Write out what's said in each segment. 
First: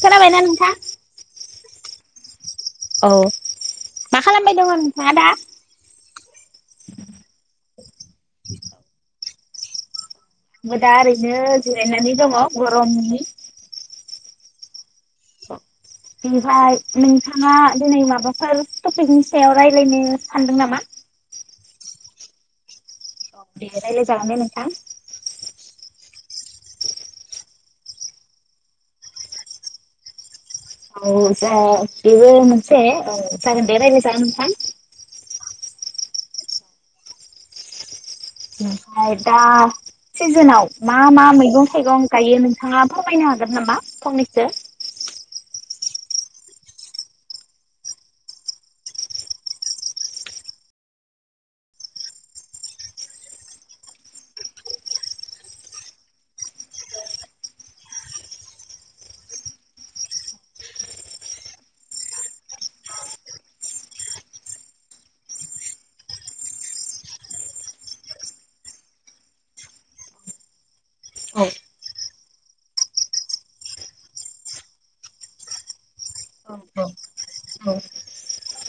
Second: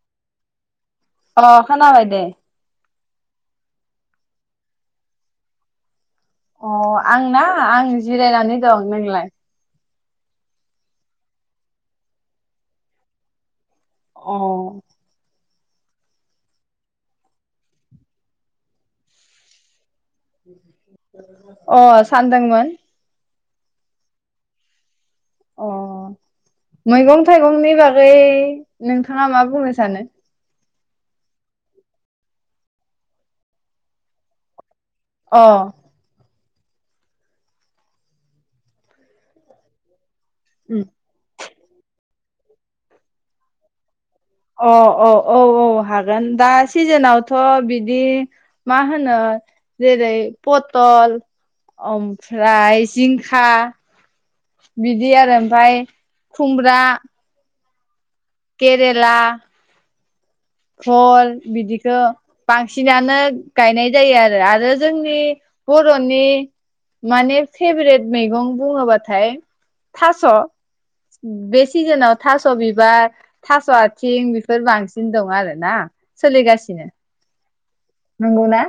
खोनाबाय ना नोंथां अ खोना बाय दे औ मा खालामबाय दङ नोंथाङा दा अ आंना आं जिरायनानै दं नोंलाय मो दा ओरैनो जिरायनानै दङ गरमनि अ बेहाय नोंथाङा दिनै माबाफोर टपिकनि सायाव रायलायनो सानदों नामा अ सानदोंमोन औ दे रायलाय जागोन दे नोंथां अ मैगं थाइगंनि बागै नोंथाङा मा बुंनो सानो औ जा बेबो मोनसे औ जागोन दे रायलाय जागोन नोंथां अ ओमफ्राय दा सिजोनाव मा मा मैगं थाइगं गायो नोंथाङा फोरमायनो हागोन नामा फंनैसो अ अ [unintelligible] औ हागोन दा सिजेनाव थ बिदि मा होनो जेरै अ ओमफ्राय जिंखा बिदि आरो ओमफाय खुमब्रा केरेला खल बिदिखौ बांसिनानो गायनाय जायो आरो आरो जोंनि बर'नि माने फेभरेट मैगं बुङोबाथाय थास' औ बे सिजोनाव थास' बिबार थास' आथिं बेफोर बांसिन दं नङा आरोना औ सोलिगासिनो नंगौ ना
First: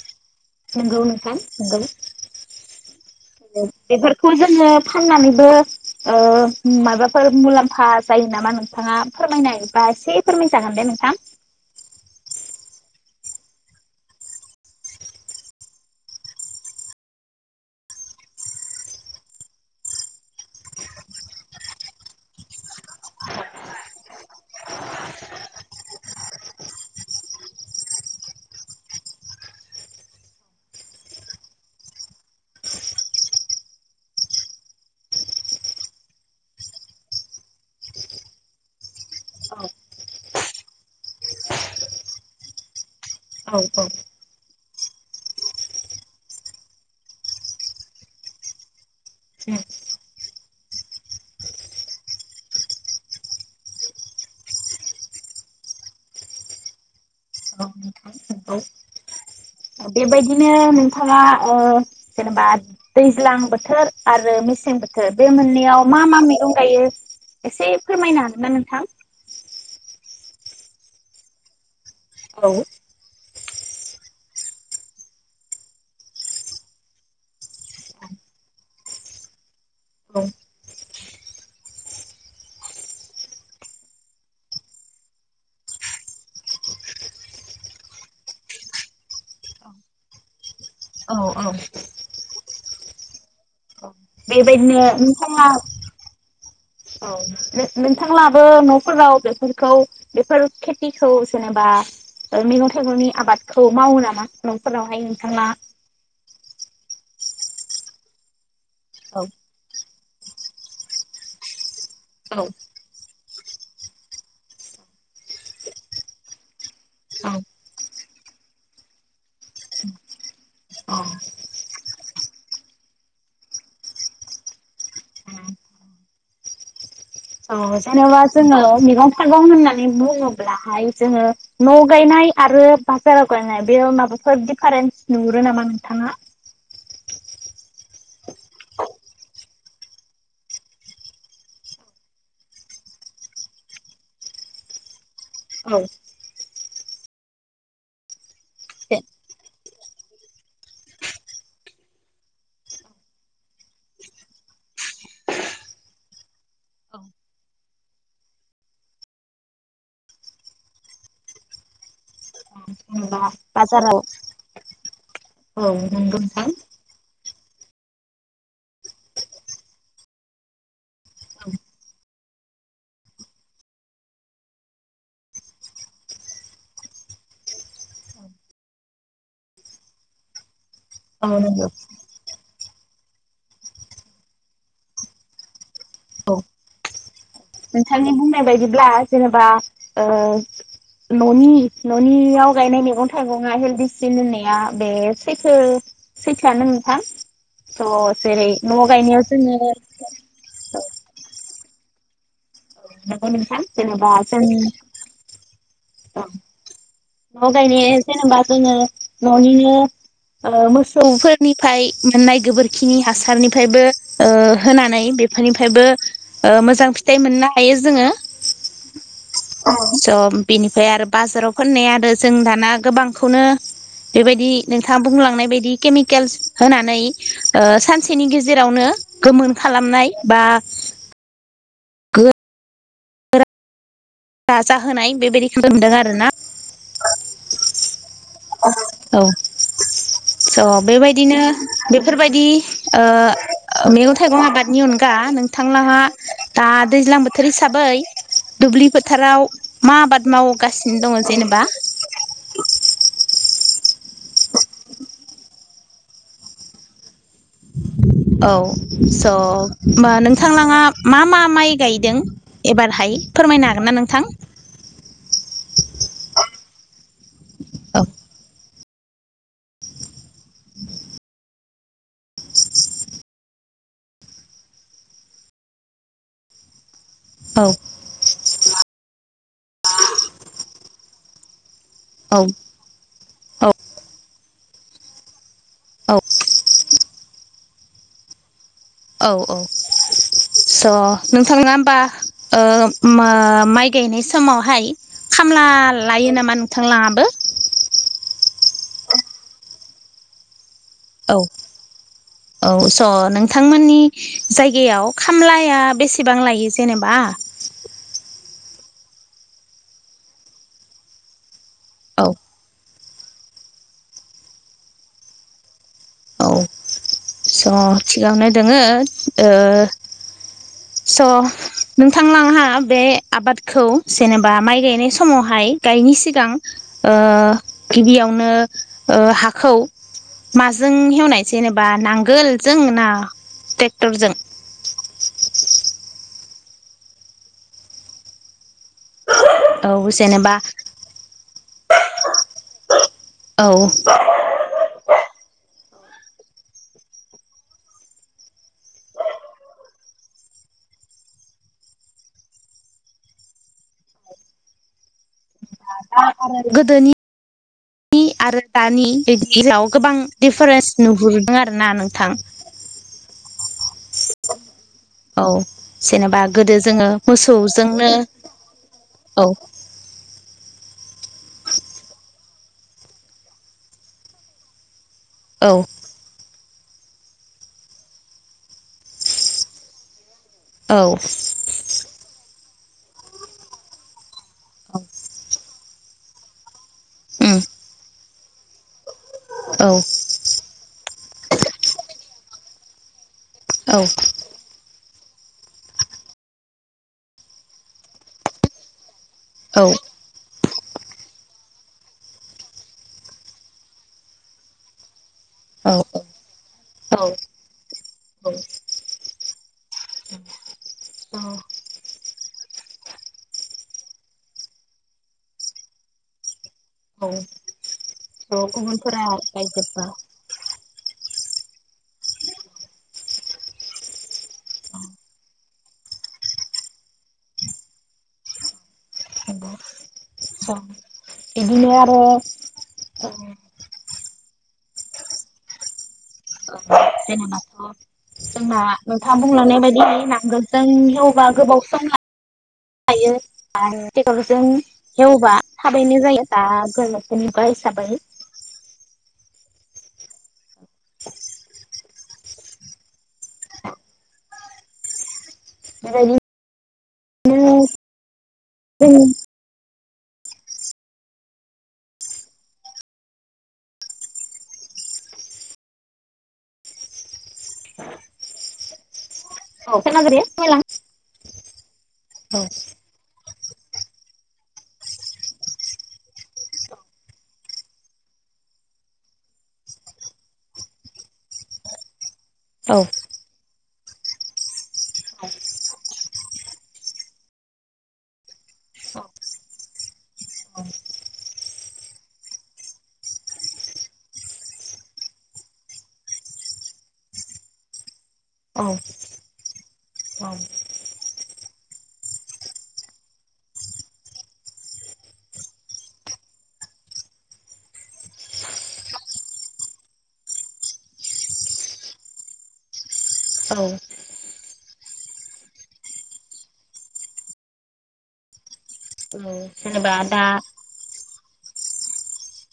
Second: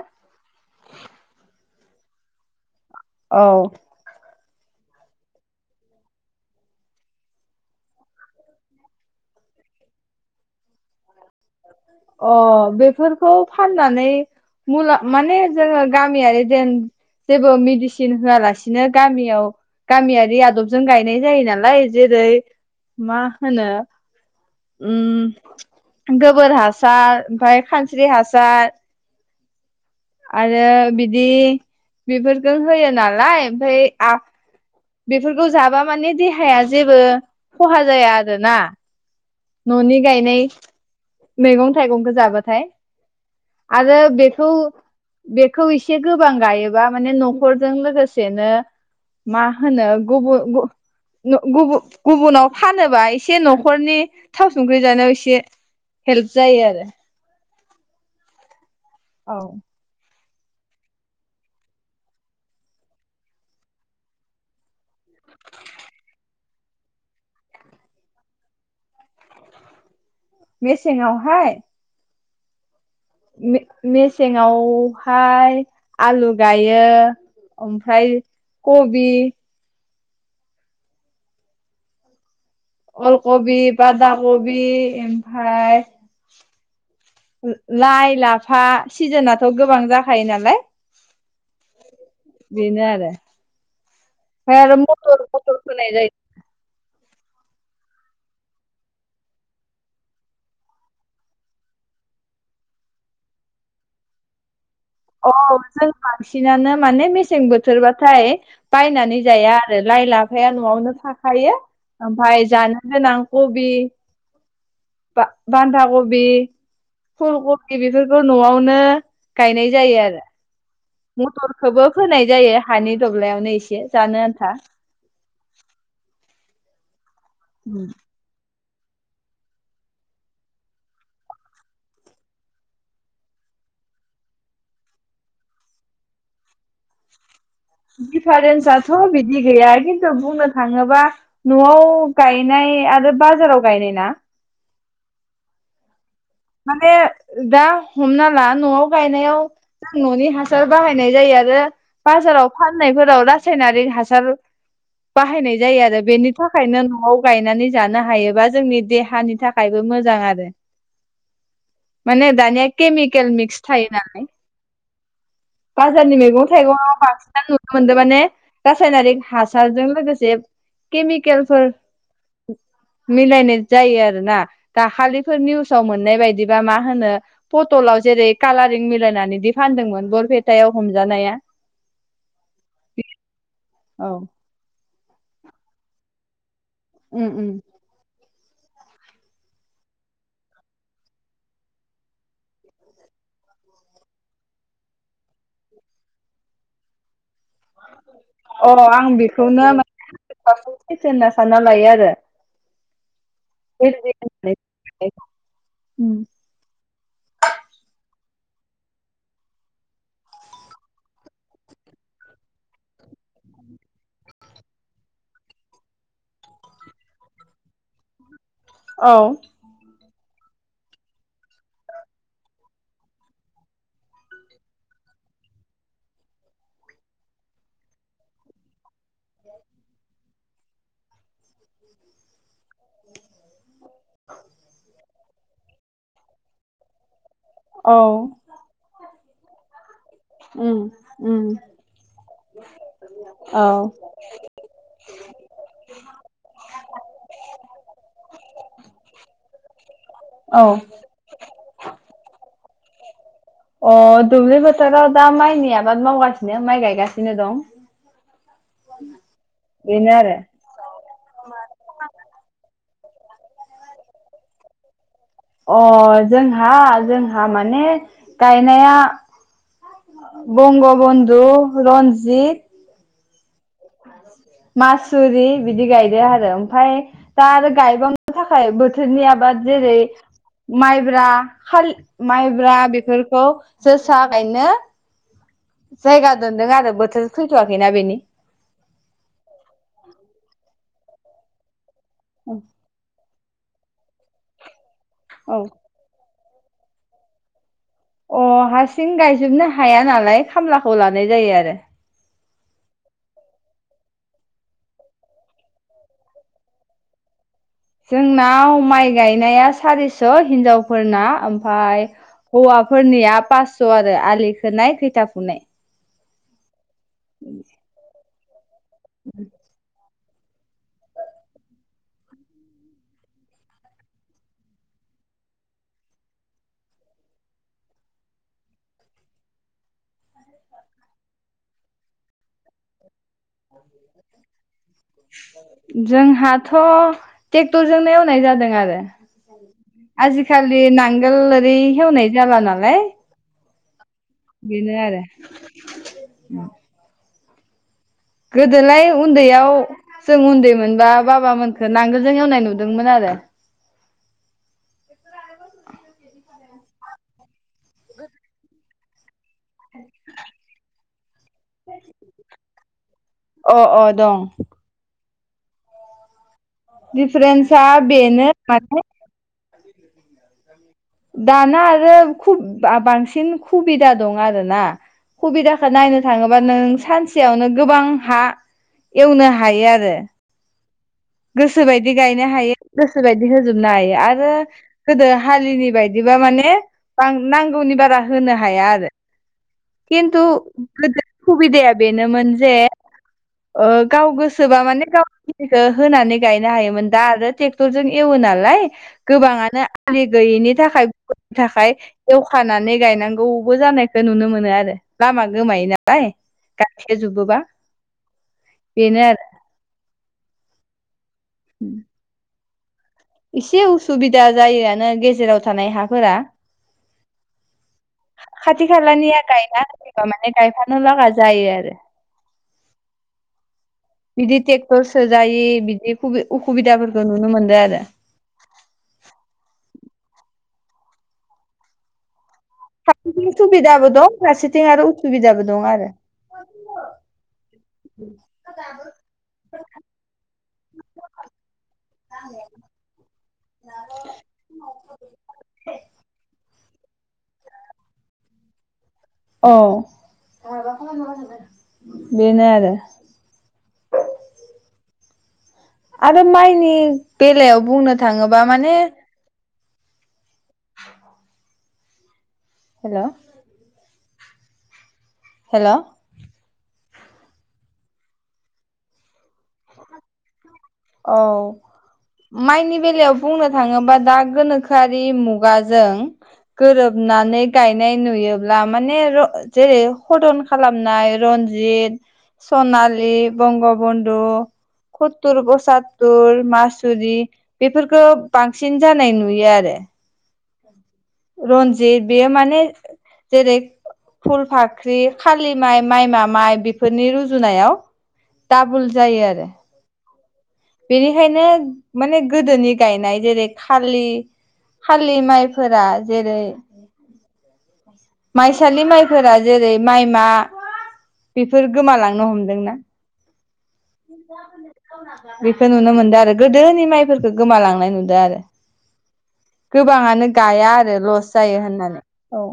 नोंगौ नोंथां नोंगौ औ बेफोरखौ जों ओ फाननानैबो माबाफोर मुलाम्फा जायो नामा नोंथाङा फोरमाय जबा एसे फोरमाय जागोन दे नोंथां अ बेफोरखौ फाननानै मुला माने जोंङो गामियारि जेन जेबो मेडिसिन होआलासिनो गामियाव गामियारि आदबजों गायनाय जायो नालाय जेरै मा होनो उम गोबोर हासार ओमफफ्राय खानस्रि हासार आरो बिदि बेफोरखौ होयो नालाय ओमफफ्राय बेफोरखौ जाबा माने देहाया जेबो खहा जाया आरोना औ न'नि गायनाय मैगं थाइगंखौ जाबाथाय औ औ आरो बेखौ बेखौ एसे गोबां गायोबा माने न'खरजों लोगोसेनो मा होनो गबुन गुबुन गुबुनाव फानोबा एसे न'खरनि थाव संख्रि जानायाव एसे हेल्प जायो आरो नोंथां नंगौ। औ बेबायदिनो नोंथाङा जेनेबा दैज्लां बोथोर आरो मेसें बोथोर बे मोननैयाव मा मा मैगं गायो एसे फोरमायनो हागोन ना नोंथां मेसेंआवहाय औ मेसेंआवहाय आलु गायो ओमफ्राय कबि औ अलकबि बादा कबि ओमफ्रायाय लाइ लाफा सिजोनथ' गोबां जाखायो नालाय औ औ। बिनो आरोे बेबायदिनो नोंथाङा जायो औ नोंथांलाबो न'फोराव बेफोरखौ बेफोर खेथिखौ जेनेबा मैगं थाइगंनि आबादखौ मावो नामा न'फोरावहाय अ नोंथाङा जों बांसिनानो माने मेसें बोथोरबाथाय बायनानै औ जाया आरो लाइ लाफाया न'आवनो थाखायो औ ओमफाय जानो गोनां कबि बा बान्धाागबि औ फुल खबि बेफोरखौ न'आवनो गायनाय जायो आरो मथरखौबो फोनाय जायो हानि दब्लायावनो एसे जानो आन्था उम औ जनबा जों मैगं थाइगं होननानै बुङोब्लाहाय जोङो न' गायनाय आरो बाजाराव गायनाय बे माबाफोर दिफारेन्स नुहुरो नामा नोंथाङा दिफारेन्साथ' बिदि गैया खिन्थु बुंनो थाङोबा न'आव गायनाय आरो बाजाराव गायनाय ना औ माने दा हमना ला न'आव गायनायाव जों न'नि हासार बाहायनाय जायो आरो बाजाराव फाननायफोराव रासायनारि हासार बाहायनाय जायो आरो बेनि थाखायनो न'आव गायनानै जानो हायोबा जोंनि देहानि थाखायबो मोजां आरो [unintelligible] माने दानिया जेनेबा केमिकेल मिक्स थायो बाजाराव नालाय औ बाजारनि नंगौ नोंथां मैगं थाइगंआव बांसिन नु मोनदों माने रासायनारिक हासारजों लोगोसे केमिकेलफोर मिलायनाय जायो आरोना दाखालिफोर निउस फाव मोननाय बायदिबा मा होनो पटलाव जेरै कालारिं मिलायनानै दि फानदोंमोन बरपेटायाव औ हमजानाया नंगौ औ। औ। उम उम नोंथांनि बुंनाय बायदिब्ला जेनेबा ओ। ननि ननियाव गायनाय मैगं थाइगंआ हेलडिसिन होननाया बे सैथो सैथोआनो नोंथां। लस जेरै अ न आं गायनायाव बेखौनो जोंङो माने बांसिन औ। सैथो होनना सानना लायो आरो नंगौ नोंथां जेनेबा जों उम। न गायनाया जेनेबा जोंङो ननिनो ओ मोसौफोरनिफ्राय मोननाय गोबोरखिनि हासारनिफ्रायबो ओ होनानै बेफोरनिफ्रायबो ओ मोजां फिथाइ मोननो हायो जोंङो औ स बिनिफ्राय आरो बाजाराव फाननाय आरो जों दाना गोबांखौनो बेबायदि नोंथाङा बुंलांनाय बायदि केमिकेल्स होनानै ओ सानसेनि गेजेरावनो गोमोन खालामनाय बा। [inaudible] दाजा होनोनाय बेबायदिखौ नुनो मोनदों आरोना। औ। औ। स उम बेबायदिनो उम बेफोरबायदि ओ औ मैगं थाइगं आबादनि अनगा नोंथांलाहा दा दैज्लां बोथोर हिसाबै दुब्लि फोथाराव मा आबाद औ मावगासिनो दङ जेनेबा अह दुब्लि फोथाराव दा माइनि आबाद मावगासिनो माइ गायगासिनो दं औ स होनबा बेनो आरो नोंथांलाङा मा मा माइ गायदों एबार हाय फोरमायनो हागोन ना नोंथां। अह जोंहा जोंहा माने गाय औ गायनाया बंग बन्धु रन्जित मासुरि बिदि गायदों आरो ओमफ्राय दा औ आरो गायबावनो थाखाय बोथोरनि आबाद जेरै माइब्रा औ माइब्रा बेफोरखौ औ जोसा गायनो औ जायगा दोनदों आरो बोथोर फैथवाखैना बेनि औ औ स नोंथाङा होमबा ओ मा ओ माइ गायनाय समावहाय औ खामला लायो नामा नोंथांलाङाबो अह हारसिं गायजोबनो हाया नालाय खामलाखौ लानाय औ जायो आरो। औ स नोंथांमोननि जायगायाव खामलाया बेसेबां लायो जेनेबा जोंनाव माइ गायनाया सारिस हिनजावफोरना ओम ओमफाय औ हौवाफोरनिया पास्स आरो आलि खोनाय खैथिया फुनाय औ स थिगानो दोङो ओ स नोंथांलांहा बे आबादखौ जेनेबा माइ गायनाय समावहाय गायिनि सिगां ओ गिबियावनो हाखौ माजों हेवनाय जेनेबा नांगोल जों ना ट्रेक्टरजों [inaudible] जोंहाथ ट्रेक्टरजोंनो एवनाय जादों आरो। औ जेनेबा आजिखालि नांगोल ओरै हेवनाय जाला नालाय औ बिनो आरो गोदोलाय उन्दैयाव जों उन्दै मोनबा बाबामोनखो नांगोलजों एवनाय नुदोंमोन आरो दा आरो गोदोनि आरो दानि बिदिलाव गोबां दिफारेन्स नुहुरदों आरो ना नोंथां अ अ दं औ जेनेबा गोदो जोङो दिफारेन्सआ मोसौजोंनो बेनो माने औ दाना आरो बांसिन खुबिदा दं आरोना औ सुबिदाखौ नायनो थाङोबा नों सानसेयावनो गोबां हा एवनो हायो आरो औ गोसोबायदि गायनो हायो गोसो बायदि होजोबनो हायो आरो आरो गोदो हालिनि बायदिबा माने उम नांगौनि बारा होनो हाया आरो औ खिन्थु बा खुबदाया बेनो मोनजे ओ औ गाव गोसोबा माने गाविनिखौ होनानै गायनो हायोमोन दा आरो ट्रेक्टरजों एवो नालाय गोबाङानो आलि गैयिनि नि थाखायनि थाखाय एवखानानै गायनांगौबो जानायखौ नुनो मोनो आरो लामा गोमायो औ नालाय गाइखो जोबोबा बेनो आरो उ एसे उसुबिदा जायोआनो गेजेराव थानाय हाफोरा औ खाथि गुबुनफोरा खालानिया गायना गायजोबबा होयोबा माने गायफानो लागा जायो आरो बिदि ट्रेक्टरसो जायो बिदि उखुबिदाफोरखौ नुनो मोनदों आरो आंङो बिदिनो आरो हारसेथिं सुबिदाबो दं फारसेथिं आरो उसुबिदाबो दं आरो जेनेबाथ' जोंना नोंथाङा बुंलांनाय बायदि नांगोलजों एवबा गोबाव सम आ दायो आरो टेक्टरजों एवबा थाबैनो जायो। गनि गाय हिसाबै अ बेनो आरो। [inaudible] बेबायदि आरो माइनि औ बेलायाव बुंनो थाङोबा माने। हेलौ हेल' औ सामग्रि औ माइनि बेलायाव बुंनो थाङोबा दा गोनोखोआरि मुगाजों गोरोबनानै गायनाय नुयोब्ला माने जेरै हदन खालामनाय र जेरै औ सनालि, बंगबनदु, खथरबस साथुर मासुरि बेफोरखौ बांसिन जानाय नुयो आरो रन्जिद बियो माने जेरै फुल फाख्रि खालि माइ माइ मा माइ बेफोरनि रुजुनायाव औ टाबुल जायो आरो बेनिखायनो माने गोदोनि गायनाय जेरै खालि हालि माइफोरा जेरै माइसालि माइफोरा जेरै माइमा बेफोर गोमालांनो हमदोंना औ बेखौ नुनो मोनदों आरो गोदोनि माइफोरखौ गोमालांनाय नुदों आरो औ गोबाङानो गाया आरो लस जायो होननानै औ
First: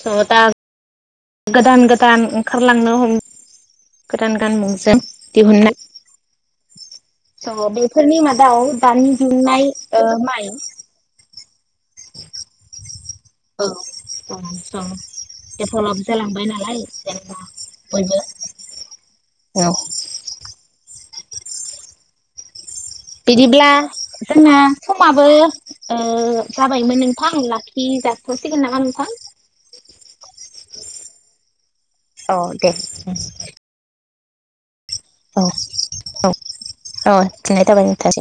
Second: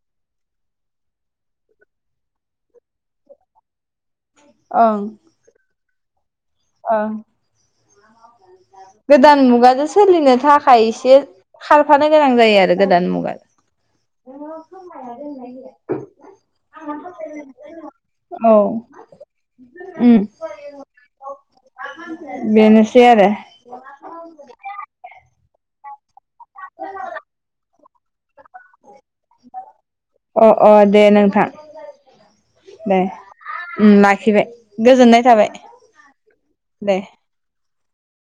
थ' दा गोदान गोदान ओंखारलांनो हम गोदान गान मुंजों ओं दिहुननाय ओं औ बेफोरनि मा गोदान मुगाजों सोलिनो थाखाय इसे खारफानो गोनां जायो आरो गोदान मुगा [unintelligible] डेभेलप जालांबाय नालाय जेनबा बयबो औ उम [unintelligible] बेनोसै आरो आ जोंना समाबो ओ जाबायमोन नोंथां लाखिजा थ'सिगोन नामा नोंथां अ अ दे नोंथां अ दे उम उम लाखिबाय गोजोननाय थाबाय दे औ गोजोननाय थाबाय नोंथां।